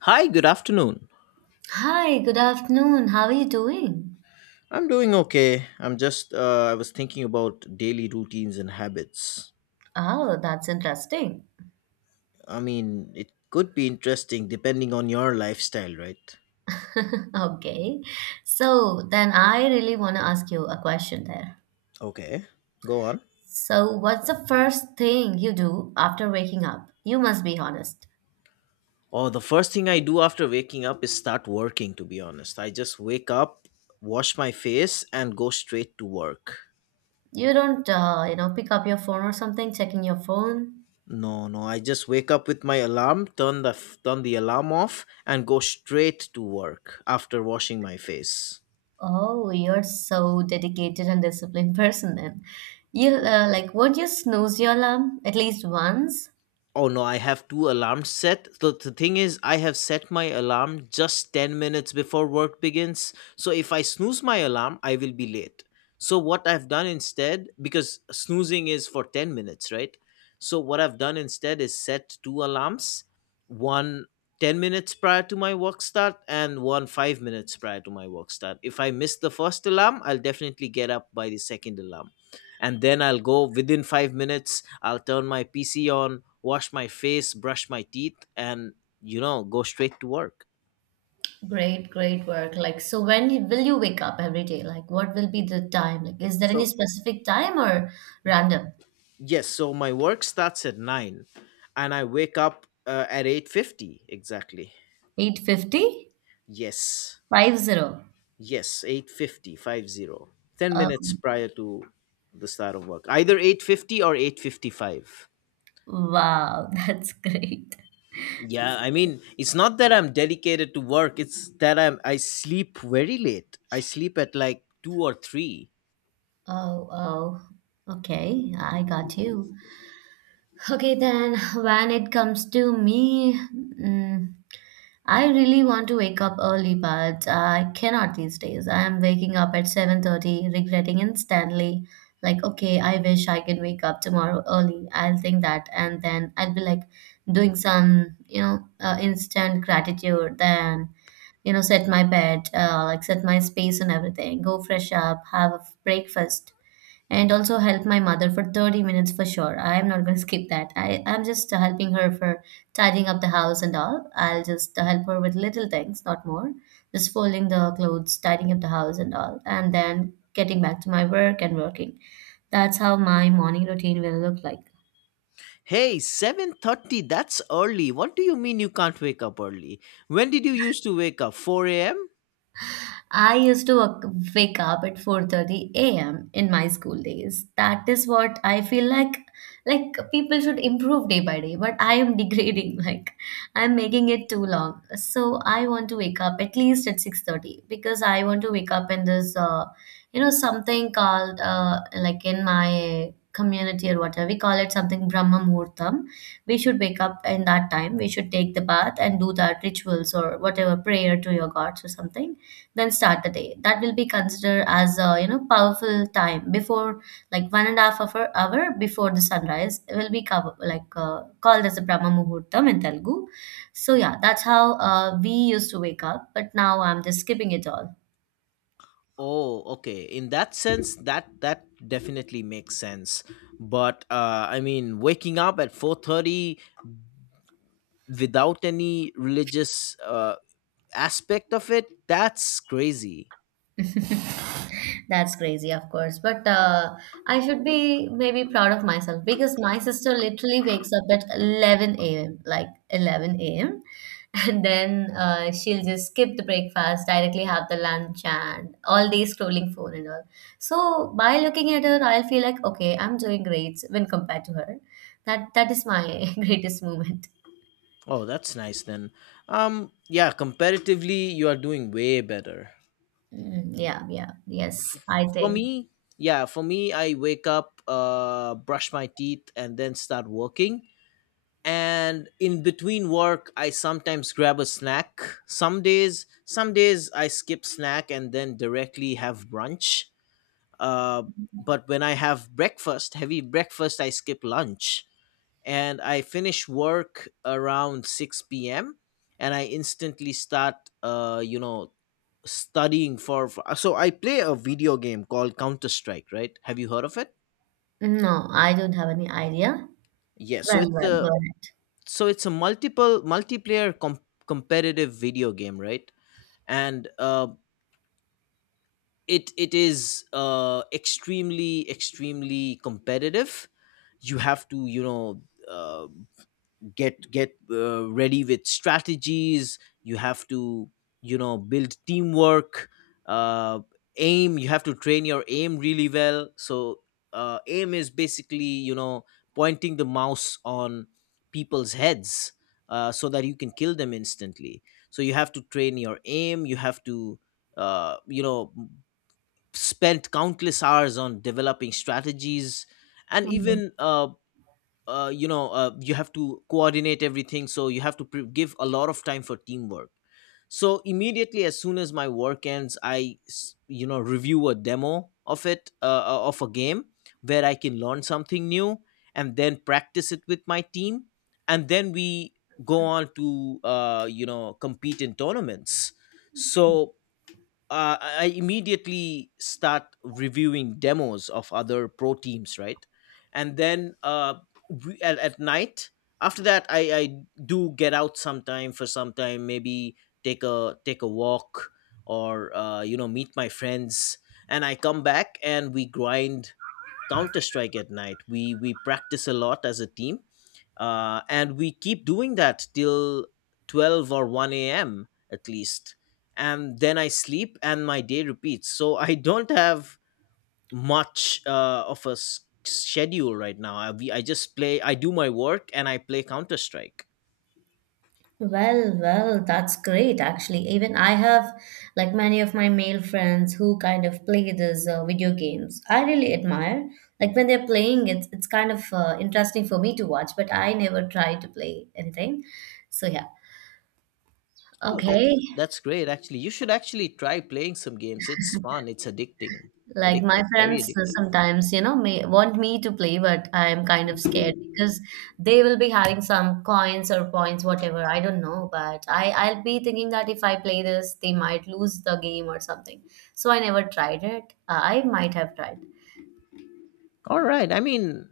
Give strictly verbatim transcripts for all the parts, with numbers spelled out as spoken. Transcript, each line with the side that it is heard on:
left: Hi, good afternoon.
right: Hi, good afternoon. How are you doing?
left: I'm doing okay. I'm just, uh, I was thinking about daily routines and habits.
right: Oh, that's interesting.
left: I mean, it could be interesting depending on your lifestyle, right?
right: Okay. So then I really want to ask you a question there.
left: Okay, go on.
right: So, what's the first thing you do after waking up? You must be honest.
left: Oh, the first thing I do after waking up is start working, to be honest. I just wake up, wash my face, and go straight to work.
right: You don't, uh, you know, pick up your phone or something, checking your phone.
left: No, no, I just wake up with my alarm, turn the turn the alarm off and go straight to work after washing my face.
right: Oh, you're so dedicated and disciplined person then. You uh, like, won't you snooze your alarm at least once?
left: Oh no, I have two alarms set. The, the thing is, I have set my alarm just ten minutes before work begins. So if I snooze my alarm, I will be late. So what I've done instead, because snoozing is for ten minutes, right? So what I've done instead is set two alarms, one ten minutes prior to my work start and one five minutes prior to my work start. If I miss the first alarm, I'll definitely get up by the second alarm, and then I'll go within five minutes. I'll turn my P C on, wash my face, brush my teeth, and you know, go straight to work.
right: Great, great work. Like, so when will you wake up every day? Like, what will be the time? Like, is there any
left: So,
right: specific time or random?
left: yes, so my work starts at nine, and I wake up uh, at eight fifty exactly.
right: eight fifty? fifty.
left: Yes,
right: Five zero.
left: yes, eight fifty five zero. Ten minutes
right: Um,
left: prior to the start of work, either eight fifty or eight fifty five.
right: wow, that's great.
left: Yeah, I mean, it's not that I'm dedicated to work, it's that I'm I sleep very late. I sleep at like two or three.
right: Oh, oh. Okay, I got you. Okay, then when it comes to me, mm, I really want to wake up early, but I cannot these days. I am waking up at seven thirty, regretting instantly. Like, okay, I wish I can wake up tomorrow early. I'll think that, and then I'll be like doing some, you know, uh, instant gratitude. Then, you know, set my bed, uh, like set my space and everything. Go fresh up, have a breakfast, and also help my mother for thirty minutes for sure. I am not going to skip that. I am just uh, helping her for tidying up the house and all. I'll just uh, help her with little things, not more. Just folding the clothes, tidying up the house and all, and then getting back to my work and working. That's how my morning routine will look like.
left: Hey, seven thirty, that's early. What do you mean you can't wake up early? When did you used to wake up? four a m?
right: I used to wak- wake up at four thirty a m in my school days. That is what I feel like like people should improve day by day, but I am degrading like I'm making it too long. So I want to wake up at least at six thirty because I want to wake up in this uh, you know something called uh, like in my community or whatever we call it something Brahma Muhurtam. We should wake up in that time. We should take the bath and do that rituals or whatever prayer to your gods or something then start the day. That will be considered as a you know powerful time before like one and a half hour hour before the sunrise will be cover, like uh, called as a Brahma Muhurtam in Telugu. So yeah, that's how uh, we used to wake up, but now I'm just skipping it all.
left: Oh, okay. In that sense, that that definitely makes sense. But uh I mean, waking up at four thirty without any religious uh aspect of it, that's crazy.
right: That's crazy, of course, but uh, I should be maybe proud of myself because my sister literally wakes up at eleven a m, like eleven a m And then uh, she'll just skip the breakfast, directly have the lunch and all day scrolling phone and all. So by looking at her, I'll feel like, okay, I'm doing great when compared to her. That that is my greatest moment.
left: Oh, that's nice then. Um, yeah, comparatively, you are doing way better.
right: Mm, yeah, yeah, yes, I
left: For
right: think.
left: me, yeah, for me, I wake up, uh, brush my teeth, and then start working. And in between work, I sometimes grab a snack. Some days, some days I skip snack and then directly have brunch. Uh, but when I have breakfast, heavy breakfast, I skip lunch and I finish work around six p m, and I instantly start, uh, you know, studying for, for. So I play a video game called Counter Strike, right? Have you heard of it?
right: No, I don't have any idea.
left: Yeah. So
right: Well,
left: it's
right: well,
left: a
right: go
left: so it's a multiple multiplayer com- competitive video game, right? And uh, it it is uh, extremely extremely competitive. You have to, you know. Uh, get get uh, ready with strategies. You have to you know build teamwork. uh, Aim, you have to train your aim really well so uh, Aim is basically you know pointing the mouse on people's heads, uh, so that you can kill them instantly. So you have to train your aim. You have to uh, you know spend countless hours on developing strategies, and
right: ahead.
left: even uh, uh, you know uh, you have to coordinate everything. So you have to pre- give a lot of time for teamwork. So immediately as soon as my work ends, i s- you know review a demo of it uh, uh, of a game where I can learn something new, and then practice it with my team, and then we go on to uh, you know compete in tournaments. So uh, I I immediately start reviewing demos of other pro teams, right? And then uh, we, at, at night, after that, I, I do get out sometime for some time, maybe take a take a walk, or uh, you know meet my friends, and I come back and we grind Counter Strike at night. We we practice a lot as a team, uh, and we keep doing that till twelve or one a.m. at least, and then I sleep and my day repeats. So I don't have much uh, of a s- schedule right now. I, we, I just play. I do my work and I play Counter Strike.
right: Well, well, that's great actually. Even I have like many of my male friends who kind of play these uh, video games. I really admire. Like when they're playing, it's it's kind of uh, interesting for me to watch, but I never try to play anything. So yeah.
left: Oh, that's
right: Okay.
left: that's great actually. You should actually try playing some games. It's fun, it's addicting
right: Like my
left: addictive very
right: friends uh,
left: addictive.
right: sometimes, you know, may want me to play, but I am kind of scared because they will be having some coins or points, whatever. I don't know, but I I'll be thinking that if I play this, they might lose the game or something. So I never tried it. Uh, I might have tried.
left: All right. I mean,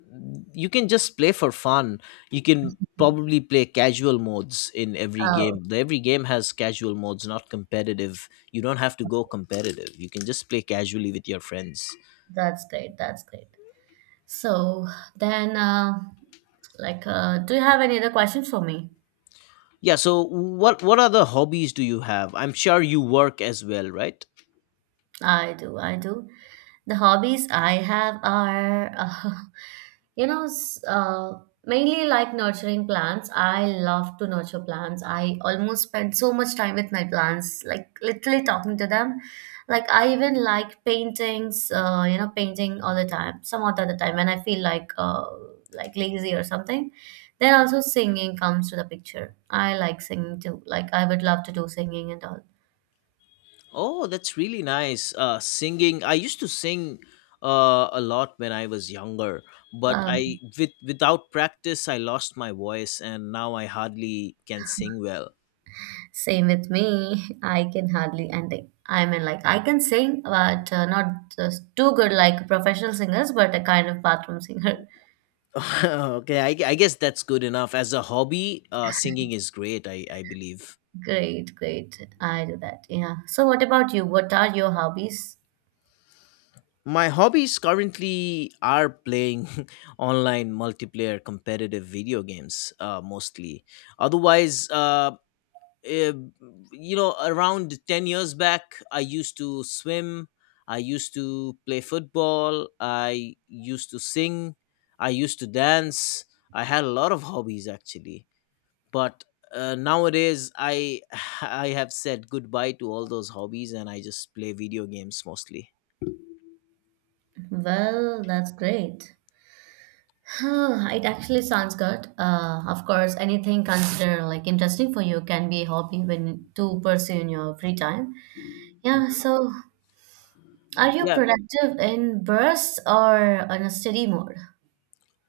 left: you can just play for fun. You can probably play casual modes in every
right: Oh,
left: game. The- Every game has casual modes, not competitive. You don't have to go competitive. You can just play casually with your friends.
right: that's great. That's great. So then, uh, like, uh, do you have any other questions for me?
left: Yeah, so what what other hobbies do you have? I'm sure you work as well, right?
right: I do. I do. The hobbies I have are, uh, you know, s- uh, mainly like nurturing plants. I love to nurture plants. I almost spend so much time with my plants, like literally talking to them. Like I even like paintings, uh, you know, painting all the time. Some of the other time when I feel like uh, like lazy or something, then also singing comes to the picture. I like singing too. Like I would love to do singing and all.
left: Oh, that's really nice. Uh singing. I used to sing uh a lot when I was younger, but I
right: Um,
left: with without practice I lost my voice, and now I hardly can sing well.
right: Same with me. I can hardly, and I I mean, like, I can sing, but uh, not just too good like professional singers, but a kind of bathroom singer.
left: okay, I, I guess that's good enough. As a hobby, uh, singing is great, I, I believe.
right: Great, great. I do that. Yeah. So, what about you? What are your hobbies?
left: My hobbies currently are playing online multiplayer competitive video games, uh, mostly. Otherwise, uh, eh, you know, around ten years back, I used to swim, I used to play football, I used to sing, I used to dance. I had a lot of hobbies actually, but uh, nowadays I I have said goodbye to all those hobbies and I just play video games mostly.
right: Well, that's great. It actually sounds good. Uh, of course, anything considered like interesting for you can be a hobby when to pursue in your free time. Yeah.
left: Mhm.
right: So, are you
left: Yeah,
right: productive in bursts or on a steady mode?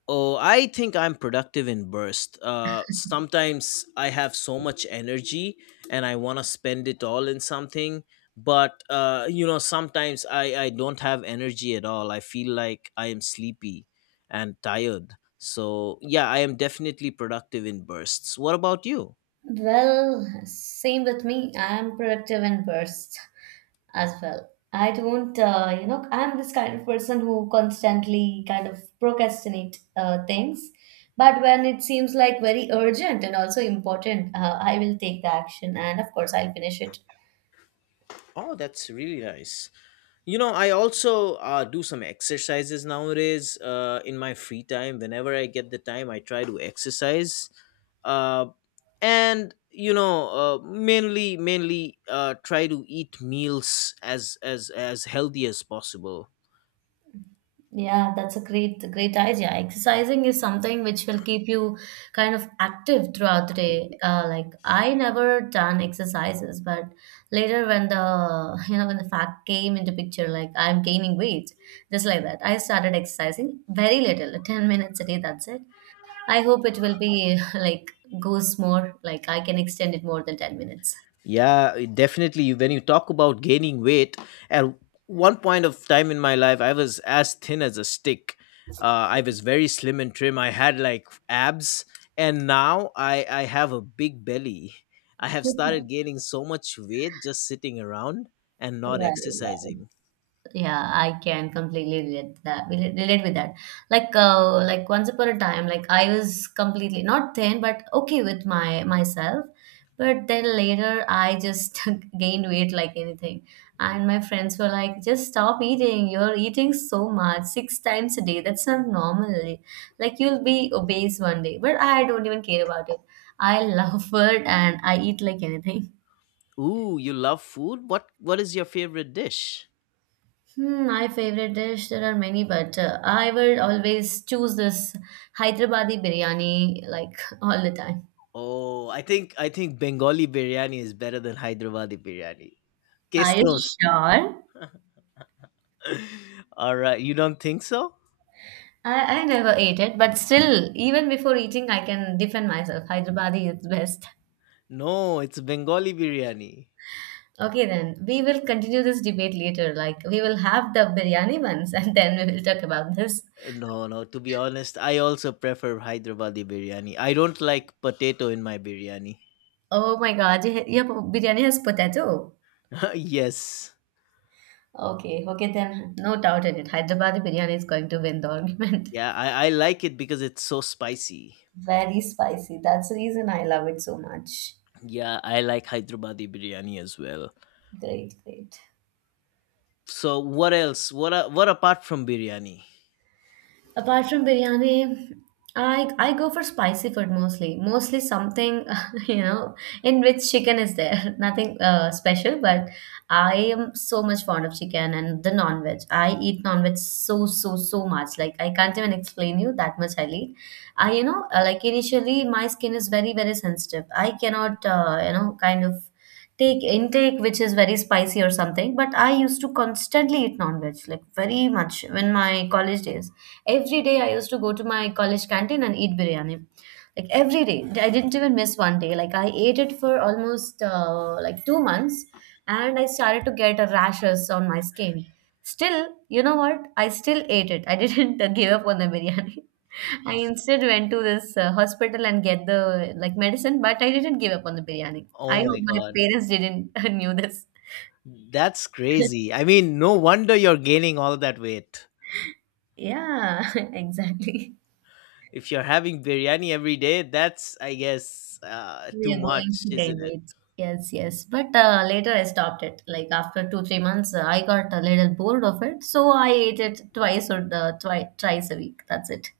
left: oh, I think I'm productive in burst uh sometimes. I have so much energy and I want to spend it all in something, but uh you know sometimes i i don't have energy at all. I feel like I am sleepy and tired. So yeah, I am definitely productive in bursts. What about you?
right: Well, same with me. I am productive in bursts as well. I don't, uh, you know, I'm this kind of person who constantly kind of procrastinate uh, things. But when it seems like very urgent and also important, uh, I will take the action and of course I'll finish it.
left: Oh, that's really nice. you know I also uh, do some exercises nowadays, uh, in my free time. Whenever I get the time I try to exercise, uh, and you know uh, mainly mainly uh, try to eat meals as as as healthy as possible.
right: Yeah, that's a great great idea. Exercising is something which will keep you kind of active throughout the day. Uh, like I never done exercises, but later when the you know when the fact came into picture, like I'm gaining weight, just like that, I started exercising very little, like ten minutes a day. That's it. I hope it will be like goes more. Like I can extend it more than ten minutes.
left: Yeah, it definitely. When you talk about gaining weight, at one point of time in my life, I was as thin as a stick. Uh, I was very slim and trim. I had like abs, and now I I have a big belly. I have started gaining so much weight just sitting around and not
right: Well, well.
left: exercising.
right: Yeah, I can completely relate that relate relate with that. Like uh, like once upon a time, like I was completely not thin but okay with my myself, but then later I just gained weight like anything. And my friends were like, just stop eating, you're eating so much six times a day, that's not normal. Like you'll be obese one day, but I don't even care about it. I love food and I eat like anything.
left: Ooh, you love food? What what is your favorite dish?
right: Hmm, my favorite dish, there are many, but uh, I would always choose this Hyderabadi biryani like all the time.
left: Oh, I think I think Bengali biryani is better than Hyderabadi biryani. Case
right: Are you
left: closed.
right: sure?
left: All right, you don't think so?
right: I, I never ate it, but still, even before eating, I can defend myself. Hyderabadi is best.
left: No, it's Bengali biryani.
right: Okay, then we will continue this debate later. Like, we will have the biryani ones and then we will talk about this.
left: No, no, to be honest, I also prefer Hyderabadi biryani. I don't like potato in my biryani.
right: Oh my god, your your biryani has potato.
left: yes.
right: Okay, okay, then no doubt in it. Hyderabadi biryani is going to win the argument.
left: Yeah, I, I like it because it's so spicy.
right: Very spicy. That's the reason I love it so much.
left: Yeah, I like Hyderabadi biryani as well.
right: Great, great.
left: So what else? What a- what apart from biryani?
right: Apart from biryani, I I go for spicy food mostly. Mostly something you know in which chicken is there. Nothing uh, special, but I am so much fond of chicken and the non-veg. I eat non-veg so so so much. Like I can't even explain you that much I eat. I you know uh, like initially my skin is very very sensitive. I cannot uh, you know kind of take intake which is very spicy or something. But I used to constantly eat non-veg like very much in my college days. Every day I used to go to my college canteen and eat biryani. Like every day. I didn't even miss one day. Like I ate it for almost uh, like two months and I started to get a rashes on my skin. Still, you know what? I still ate it. I didn't uh, give up on the biryani. I instead went to this uh, hospital and get the like medicine, but I didn't give up on the biryani. I
left: Oh
right: hope
left: my
right: my
left: god.
right: parents didn't knew this.
left: That's crazy. I mean, no wonder you're gaining all that weight.
right: Yeah, exactly.
left: If you're having biryani every day, that's, I guess, uh,
right: We
left: too
right: are going
left: much,
right: to gain
left: isn't it?
right: weight. Yes, yes. But uh, later I stopped it. Like after two, three months, uh, I got a little bored of it. So I ate it twice or uh, twi- twice a week. That's it.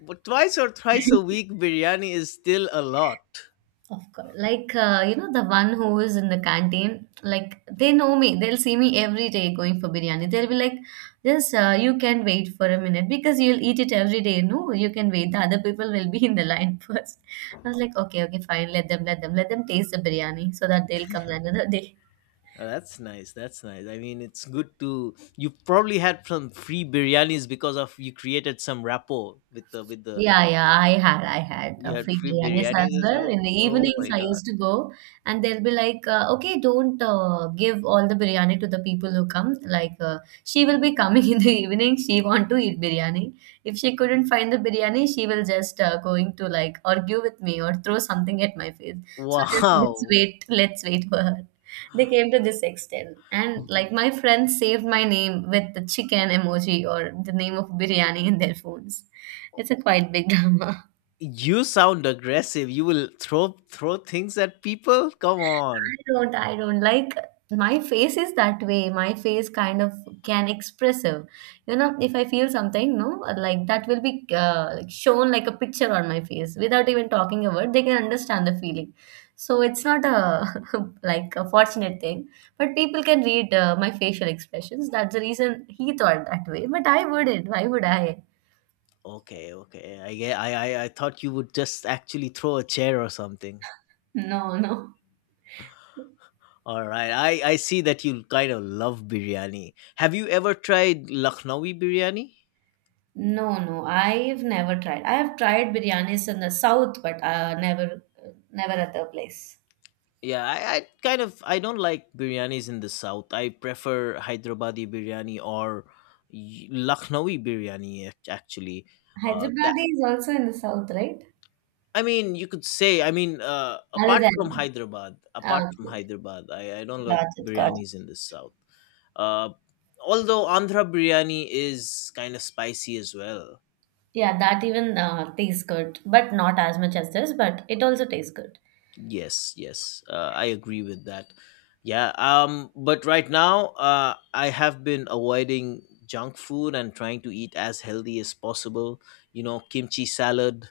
left: But twice or thrice a week, biryani is still a lot.
right: Of course. Like, uh, you know, the one who is in the canteen, like, they know me. They'll see me every day going for biryani. They'll be like, "Yes, uh, you can wait for a minute because you'll eat it every day. No, you can wait. The other people will be in the line first. I was like, okay, okay, fine. Let them, let them, let them taste the biryani so that they'll come another day.
left: Oh, that's nice. That's nice. I mean, it's good to. You probably had some free biryanis because of you created some rapport with the with the.
right: Yeah, yeah, I had, I had
left: You
right: uh,
left: had
right: free
left: free
right: biryanis as
left: biryanis as
right: well.
left: well.
right: In the
left: Oh
right: evenings,
left: my
right: I
left: god!
right: used to go, and they'll be like, uh, "Okay, don't uh, give all the biryani to the people who come. Like, uh, she will be coming in the evening. She want to eat biryani. If she couldn't find the biryani, she will just uh, going to like argue with me or throw something at my face. So just let's
left: Wow,
right: wait, let's wait for her. They came to this extent, and like my friends saved my name with the chicken emoji or the name of biryani in their phones. It's a quite big drama.
left: you sound aggressive. You will throw throw things at people. Come on.
right: I don't, I don't like my face is that way. My face kind of can expressive. You know, if I feel something, no, like that will be uh, like shown like a picture on my face without even talking a word. They can understand the feeling. So it's not a like a fortunate thing, but people can read uh, my facial expressions. That's the reason he thought that way. But I wouldn't. Why would I?
left: Okay, okay. I get. I, I I thought you would just actually throw a chair or something.
right: No, no.
left: All right. I I see that you kind of love biryani. Have you ever tried Lucknowi biryani?
right: No, no, I've never tried. I have tried biryanis in the south, but uh, never, never at the place.
left: Yeah, I, I kind of I don't like biryanis in the south. I prefer Hyderabadi biryani or y- Lucknowi biryani act- actually. Uh,
right: Hyderabadi is also in the south, right?
left: I mean, you could say. I mean, uh,
right: Other
left: apart from
right: than
left: Hyderabad, apart from
right: okay,
left: Hyderabad, I, I don't like
right: got it, got it.
left: biryanis in the south. Uh, Although Andhra biryani is kind of spicy as well.
right: Yeah, that even uh, tastes good, but not as much as this, but it also tastes good.
left: Yes, yes, uh, I agree with that. Yeah. Um. But right now, uh, I have been avoiding junk food and trying to eat as healthy as possible. You know, kimchi salad,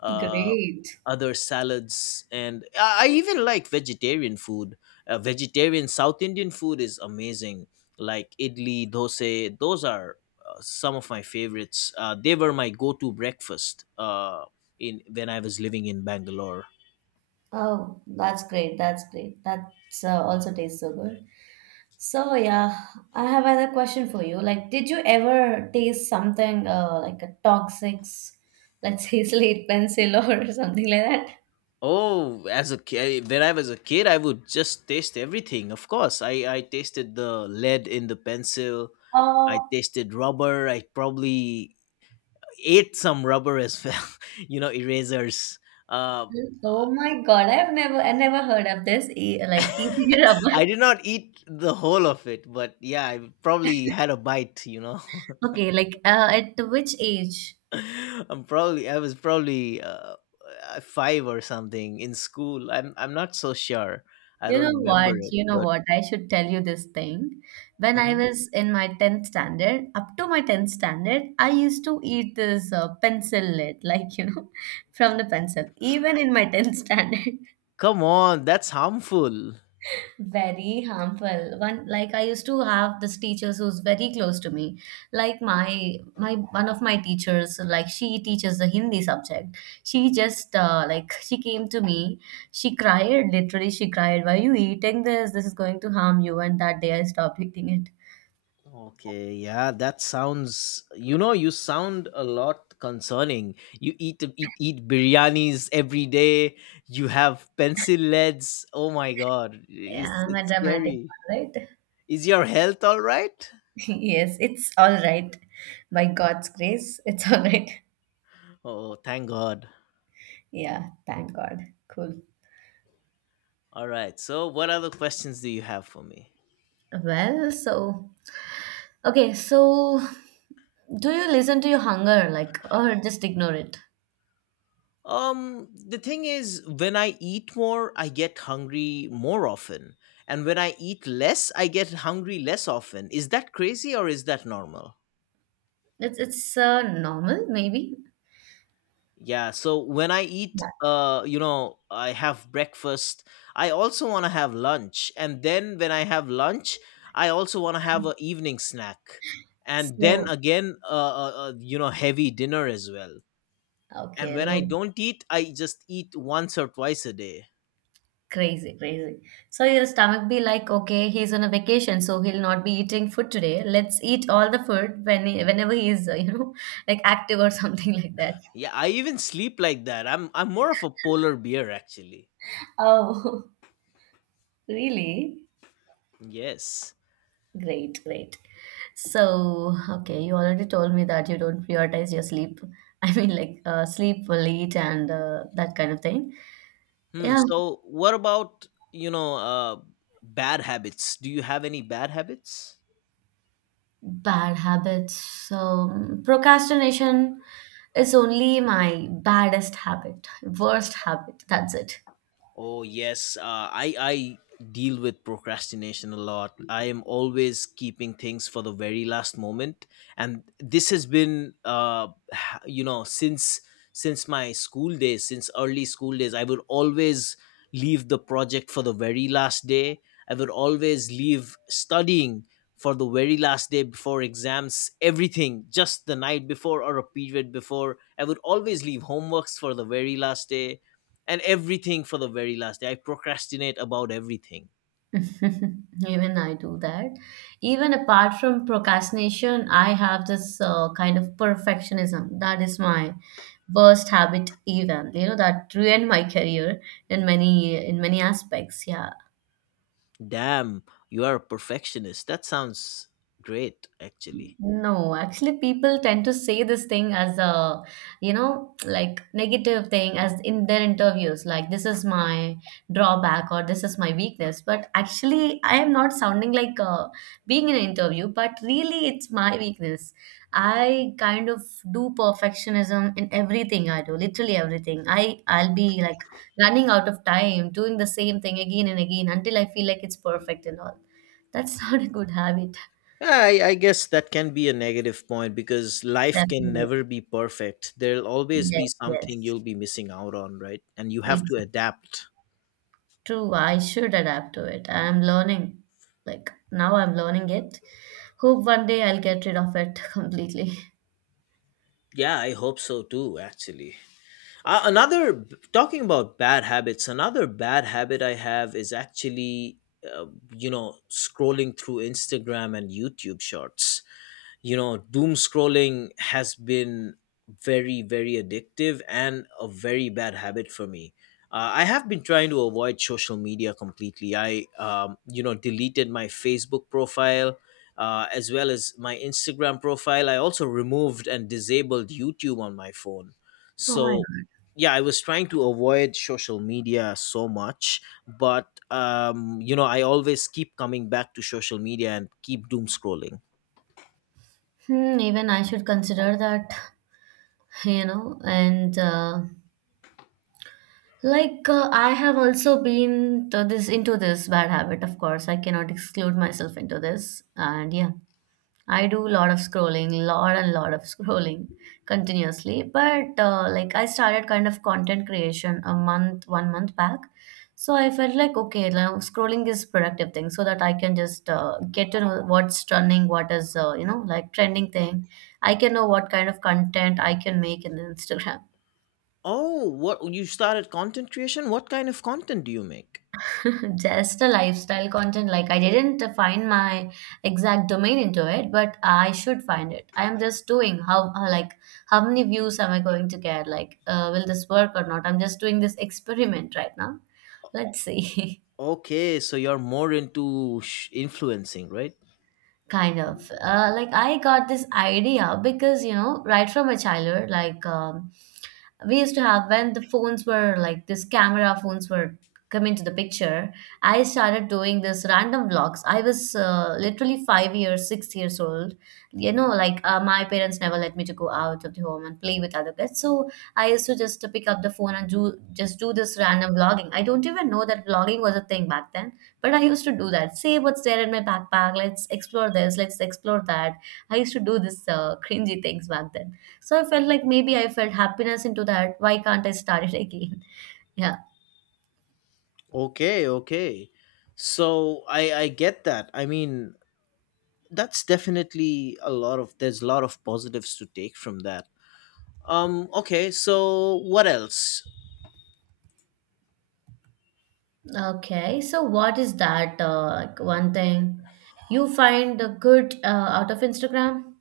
left: uh,
right: Great.
left: other salads, and i I even like vegetarian food. Uh, vegetarian South Indian food is amazing, like idli dosa. Those are uh, some of my favorites. Uh, they were my go-to breakfast uh, in when I was living in Bangalore.
right: Oh, that's great. That's great. That's uh, also tastes so good. So yeah, I have another question for you. Like, did you ever taste something uh, like a toxic, let's say slate pencil or something like that?
left: Oh, as a kid, when I was a kid, I would just taste everything. Of course, I I tasted the lead in the pencil. I
right: Oh,
left: tasted rubber. I probably ate some rubber as well. you know, erasers. Uh,
right: oh my God! I've never, I never heard of this. e- Like eating rubber.
left: I did not eat the whole of it, but yeah, I probably had a bite. You know,
right: Okay, like uh, at which age?
left: I'm probably I was probably uh, uh, five or something in school. I'm I'm not so sure. I
right: You
left: don't
right: know what?
left: remember it,
right: You know
left: but.
right: what? I should tell you this thing. When I
left: Mhm.
right: was in my tenth standard, up to my tenth standard, I used to eat this uh, pencil lid, like, you know, from the pencil, even in my tenth standard
left: Come on, that's harmful.
right: very harmful one. Like I used to have this teacher who's very close to me, like my my one of my teachers. Like she teaches the Hindi subject. She just uh, like she came to me. She cried, literally she cried, why are you eating this? This is going to harm you. And that day I stopped eating it.
left: Okay, yeah, that sounds. You know, you sound a lot concerning. You eat eat eat biryanis every day. You have pencil leads. Oh my god,
right: Yeah,
left: it's
right: I'm a
left: it's
right: dramatic
left: scary.
right: one, right?
left: Is your health all right?
right: Yes, it's all right. By God's grace it's all right.
left: Oh, thank God.
right: Yeah, thank God. Cool.
left: All right. So, what other questions do you have for me?
right: Well, so okay so do you listen to your hunger, like, or just ignore it?
left: Um, the thing is, when I eat more, I get hungry more often. And when I eat less, I get hungry less often. Is that crazy or is that normal?
right: It's it's uh, normal, maybe.
left: Yeah, so when I eat,
right: Yeah.
left: uh, you know, I have breakfast. I also want to have lunch. And then when I have lunch, I also want to have an evening snack. And then
right: So
left: again, uh, uh, uh, you know, heavy dinner as well. And
right: okay,
left: when I
right: no,
left: don't eat, I just eat once or twice a day.
right: crazy, crazy. So your stomach be like, okay, he's on a vacation, so he'll not be eating food today. Let's eat all the food when he, whenever he's uh, you know like active or something like that.
left: Yeah, I even sleep like that. I'm i'm more of a polar bear actually.
right: Oh, really?
left: Yes.
right: Great, great. So, okay, you already told me that you don't prioritize your sleep. I mean, like uh, sleep late and uh, that kind of thing.
left: hmm
right: Yeah.
left: so what about, you know uh bad habits, do you have any bad habits?
right: Bad habits. Um, procrastination is only my baddest habit, worst habit. That's it.
left: Oh yes, uh, I I deal with procrastination a lot. I am always keeping things for the very last moment, and this has been uh, ha- you know since since my school days, since early school days, I would always leave the project for the very last day. I would always leave studying for the very last day before exams, everything just the night before or a period before. I would always leave homeworks for the very last day and everything for the very last day. I procrastinate about everything.
right: Even I do that. Even apart from procrastination, I have this uh, kind of perfectionism. That is my worst habit even. You know, that ruined my career in many in many aspects. Yeah.
left: Damn, you are a perfectionist. That sounds great, actually.
right: No, actually, people tend to say this thing as a, you know, like negative thing as in their interviews, like this is my drawback or this is my weakness. But actually, I am not sounding like uh, being in an interview, but really, it's my weakness. I kind of do perfectionism in everything I do, literally everything. I I'll be like running out of time, doing the same thing again and again until I feel like it's perfect and all. That's not a good habit,
left: Yeah, I, I guess that can be a negative point because life can
right: definitely.
left: never be perfect. There'll always be
right: Yes,
left: something
right: yes,
left: you'll be missing out on, right? And you have to
right: exactly.
left: adapt.
right: True, I should adapt to it. I'm learning, like now I'm learning it. Hope one day I'll get rid of it completely.
left: Yeah, I hope so too, actually. Uh, another, talking about bad habits, another bad habit I have is actually, uh, you know, scrolling through Instagram and YouTube shorts. You know, doom scrolling has been very very addictive and a very bad habit for me. uh, I have been trying to avoid social media completely. I um, you know deleted my Facebook profile, uh, as well as my Instagram profile. I also removed and disabled YouTube on my phone.
right: Oh my
left: So
right: God.
left: yeah, I was trying to avoid social media so much, but um, you know I always keep coming back to social media and keep doom scrolling.
right: Hmm, even I should consider that, you know, and uh, like uh, I have also been to this into this bad habit, of course. I cannot exclude myself into this, and yeah. I do a lot of scrolling, lot and lot of scrolling continuously. But uh, like I started kind of content creation a month, one month back. So I felt like okay, now scrolling is productive thing, so that I can just uh, get to know what's trending, what is uh, you know like trending thing. I can know what kind of content I can make in Instagram.
left: Oh, what, you started content creation? What kind of content do you make?
right: Just a lifestyle content. Like I didn't find my exact domain into it, but I should find it. I am just doing how how, like how many views am I going to get? Like uh, will this work or not? I'm just doing this experiment right now. Let's see.
left: Okay, so you're more into sh- influencing, right?
right: Kind of. Uh, like I got this idea because, you know, right from a childhood, like um, we used to have when the phones were like this camera phones were come into the picture, I started doing this random vlogs. I was uh, literally five years, six years old. You know, like uh, my parents never let me to go out of the home and play with other kids. So I used to just to pick up the phone and do just do this random vlogging. I don't even know that vlogging was a thing back then. But I used to do that. See what's there in my backpack. Let's explore this. Let's explore that. I used to do this uh, cringy things back then. So I felt like maybe I felt happiness into that. Why can't I start it again? Yeah.
left: Okay, okay. So I I get that. I mean, that's definitely a lot of there's a lot of positives to take from that. Um okay, so what else?
right: Okay. So what is that uh, like one thing you find uh, good uh, out of Instagram?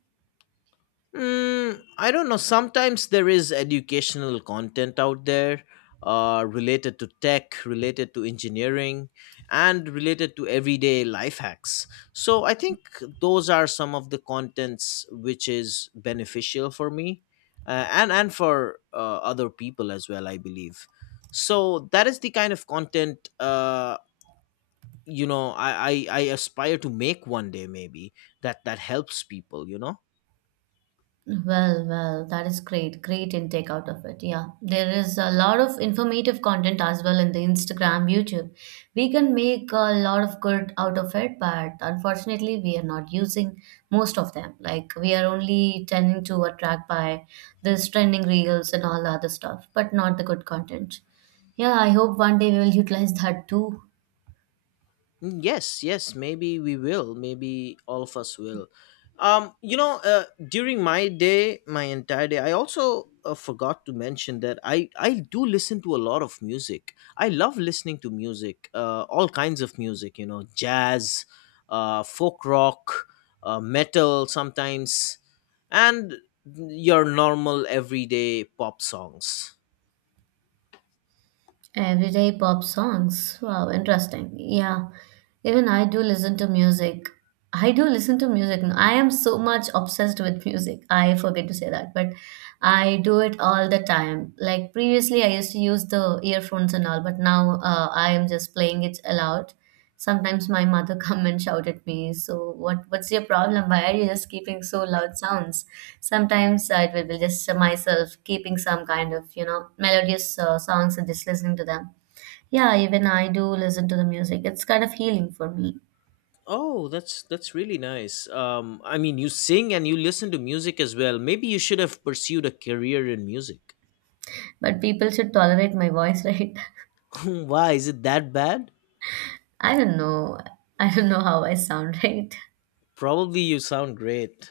left: Mm, I don't know. Sometimes there is educational content out there, uh, related to tech, related to engineering, and related to everyday life hacks. So I think those are some of the contents which is beneficial for me uh, and, and for uh, other people as well, I believe. So that is the kind of content. Uh, you know I, I i aspire to make one day maybe that that helps people, you know.
right: Well, well, that is great. Great intake out of it. Yeah. There is a lot of informative content as well in the Instagram, YouTube. We can make a lot of good out of it, but unfortunately, we are not using most of them. Like, we are only tending to attract by this trending reels and all the other stuff, but not the good content. Yeah, I hope one day we will utilize that too.
left: Mm, yes, yes, maybe we will. Maybe all of us will. Um, you know, uh, during my day, my entire day, I also uh, forgot to mention that I I do listen to a lot of music. I love listening to music, uh, all kinds of music. You know, jazz, uh, folk rock, uh, metal, sometimes, and your normal everyday pop songs.
right: Everyday pop songs. Wow, interesting. Yeah, even I do listen to music. I do listen to music. No, I am so much obsessed with music. I forget to say that, but I do it all the time. Like previously, I used to use the earphones and all, but now uh, I am just playing it aloud. Sometimes my mother come and shout at me, so what what's your problem? Why are you just keeping so loud sounds? Sometimes uh, it will be just myself keeping some kind of, you know, melodious uh, songs and just listening to them. Yeah, even I do listen to the music. It's kind of healing for me.
left: Oh, that's that's really nice. Um, I mean, you sing and you listen to music as well. Maybe you should have pursued a career in music.
right: But people should tolerate my voice, right?
left: Why is it that bad?
right: I don't know. I don't know how I sound, right?
left: Probably you sound great.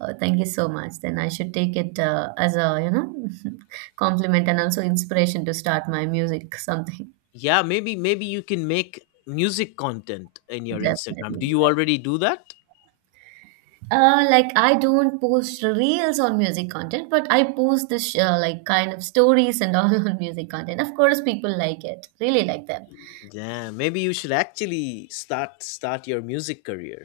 right: Oh, thank you so much. Then I should take it uh, as a, you know, compliment and also inspiration to start my music, something.
left: Yeah, maybe maybe you can make music content in your Instagram.
right: Definitely.
left: Do you already do that?
right: Uh, like I don't post reels on music content, but I post this uh, like kind of stories and all on music content. Of course, people like it, really like them.
left: Yeah, maybe you should actually start start your music career.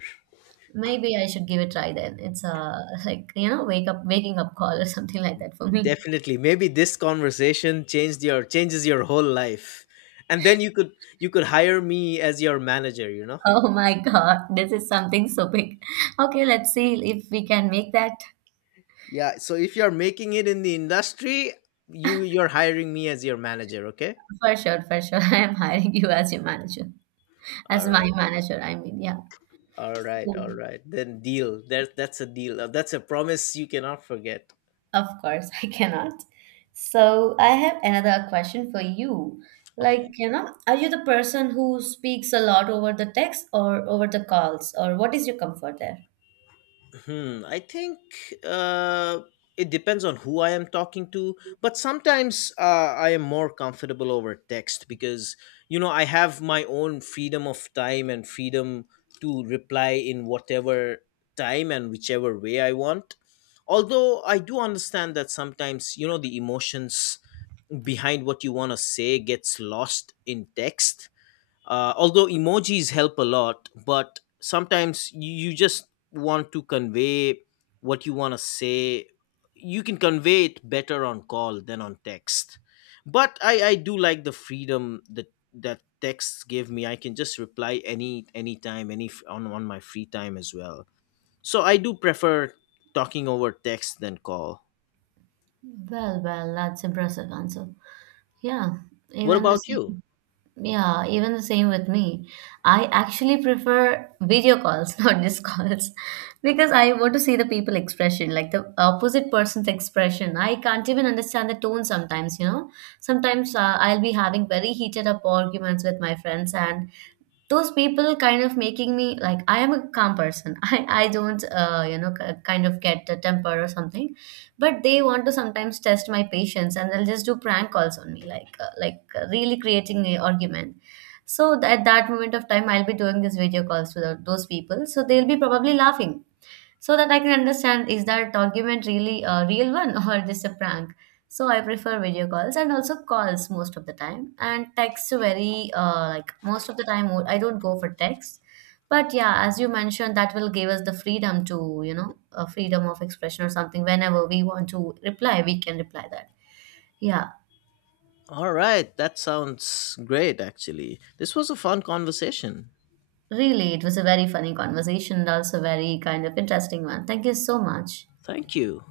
right: Maybe I should give it a try then. It's a like you know wake up waking up call or something like that for me.
left: Definitely. Maybe this conversation changed your changes your whole life. And then you could you could hire me as your manager, you know?
right: Oh my God, this is something so big. Okay, let's see if we can make that
left: Yeah, so if you're making it in the industry, you you're hiring me as your manager, okay?
right: for sure. For sure, I am hiring you as your manager, as
left: All
right: my
left: right.
right: manager. I mean, yeah.
left: All right.
right: So
left: All right. Then deal. There That's a deal. Uh, That's a promise you cannot forget.
right: of course, I cannot. So I have another question for you.
left: Okay.
right: Like, you know, are you the person who speaks a lot over the text or over the calls, or what is your comfort there?
left: Hmm, I think uh, it depends on who I am talking to, but sometimes uh, I am more comfortable over text because, you know, I have my own freedom of time and freedom to reply in whatever time and whichever way I want. Although I do understand that sometimes, you know, the emotions behind what you want to say gets lost in text. Uh, although emojis help a lot, but sometimes you, you just want to convey what you want to say. You can convey it better on call than on text. But i i do like the freedom that that texts give me. I can just reply any anytime, any f- on on my free time as well. So I do prefer talking over text than call.
right: Well, well, that's impressive answer. Yeah,
left: What
right: even the
left: about you?
right: same. Yeah, even the same with me. I actually prefer video calls, not just calls, because I want to see the people expression, like the opposite person's expression. I can't even understand the tone sometimes, you know. Sometimes uh, I'll be having very heated up arguments with my friends, and those people kind of making me like I am a calm person. I I don't uh, you know k- kind of get a temper or something, but they want to sometimes test my patience and they'll just do prank calls on me like uh, like uh, really creating a argument. So th- at that moment of time, I'll be doing these video calls to tho- those people. So they'll be probably laughing so that I can understand is that document really a real one or just a prank. So I prefer video calls and also calls most of the time and text very uh, like most of the time I don't go for text. But yeah, as you mentioned, that will give us the freedom to you know a freedom of expression or something. Whenever we want to reply, we can reply that. Yeah,
left: All right, that sounds great actually. This was a fun conversation.
right: really, it was a very funny conversation and also very kind of interesting one. Thank you so much.
left: Thank you.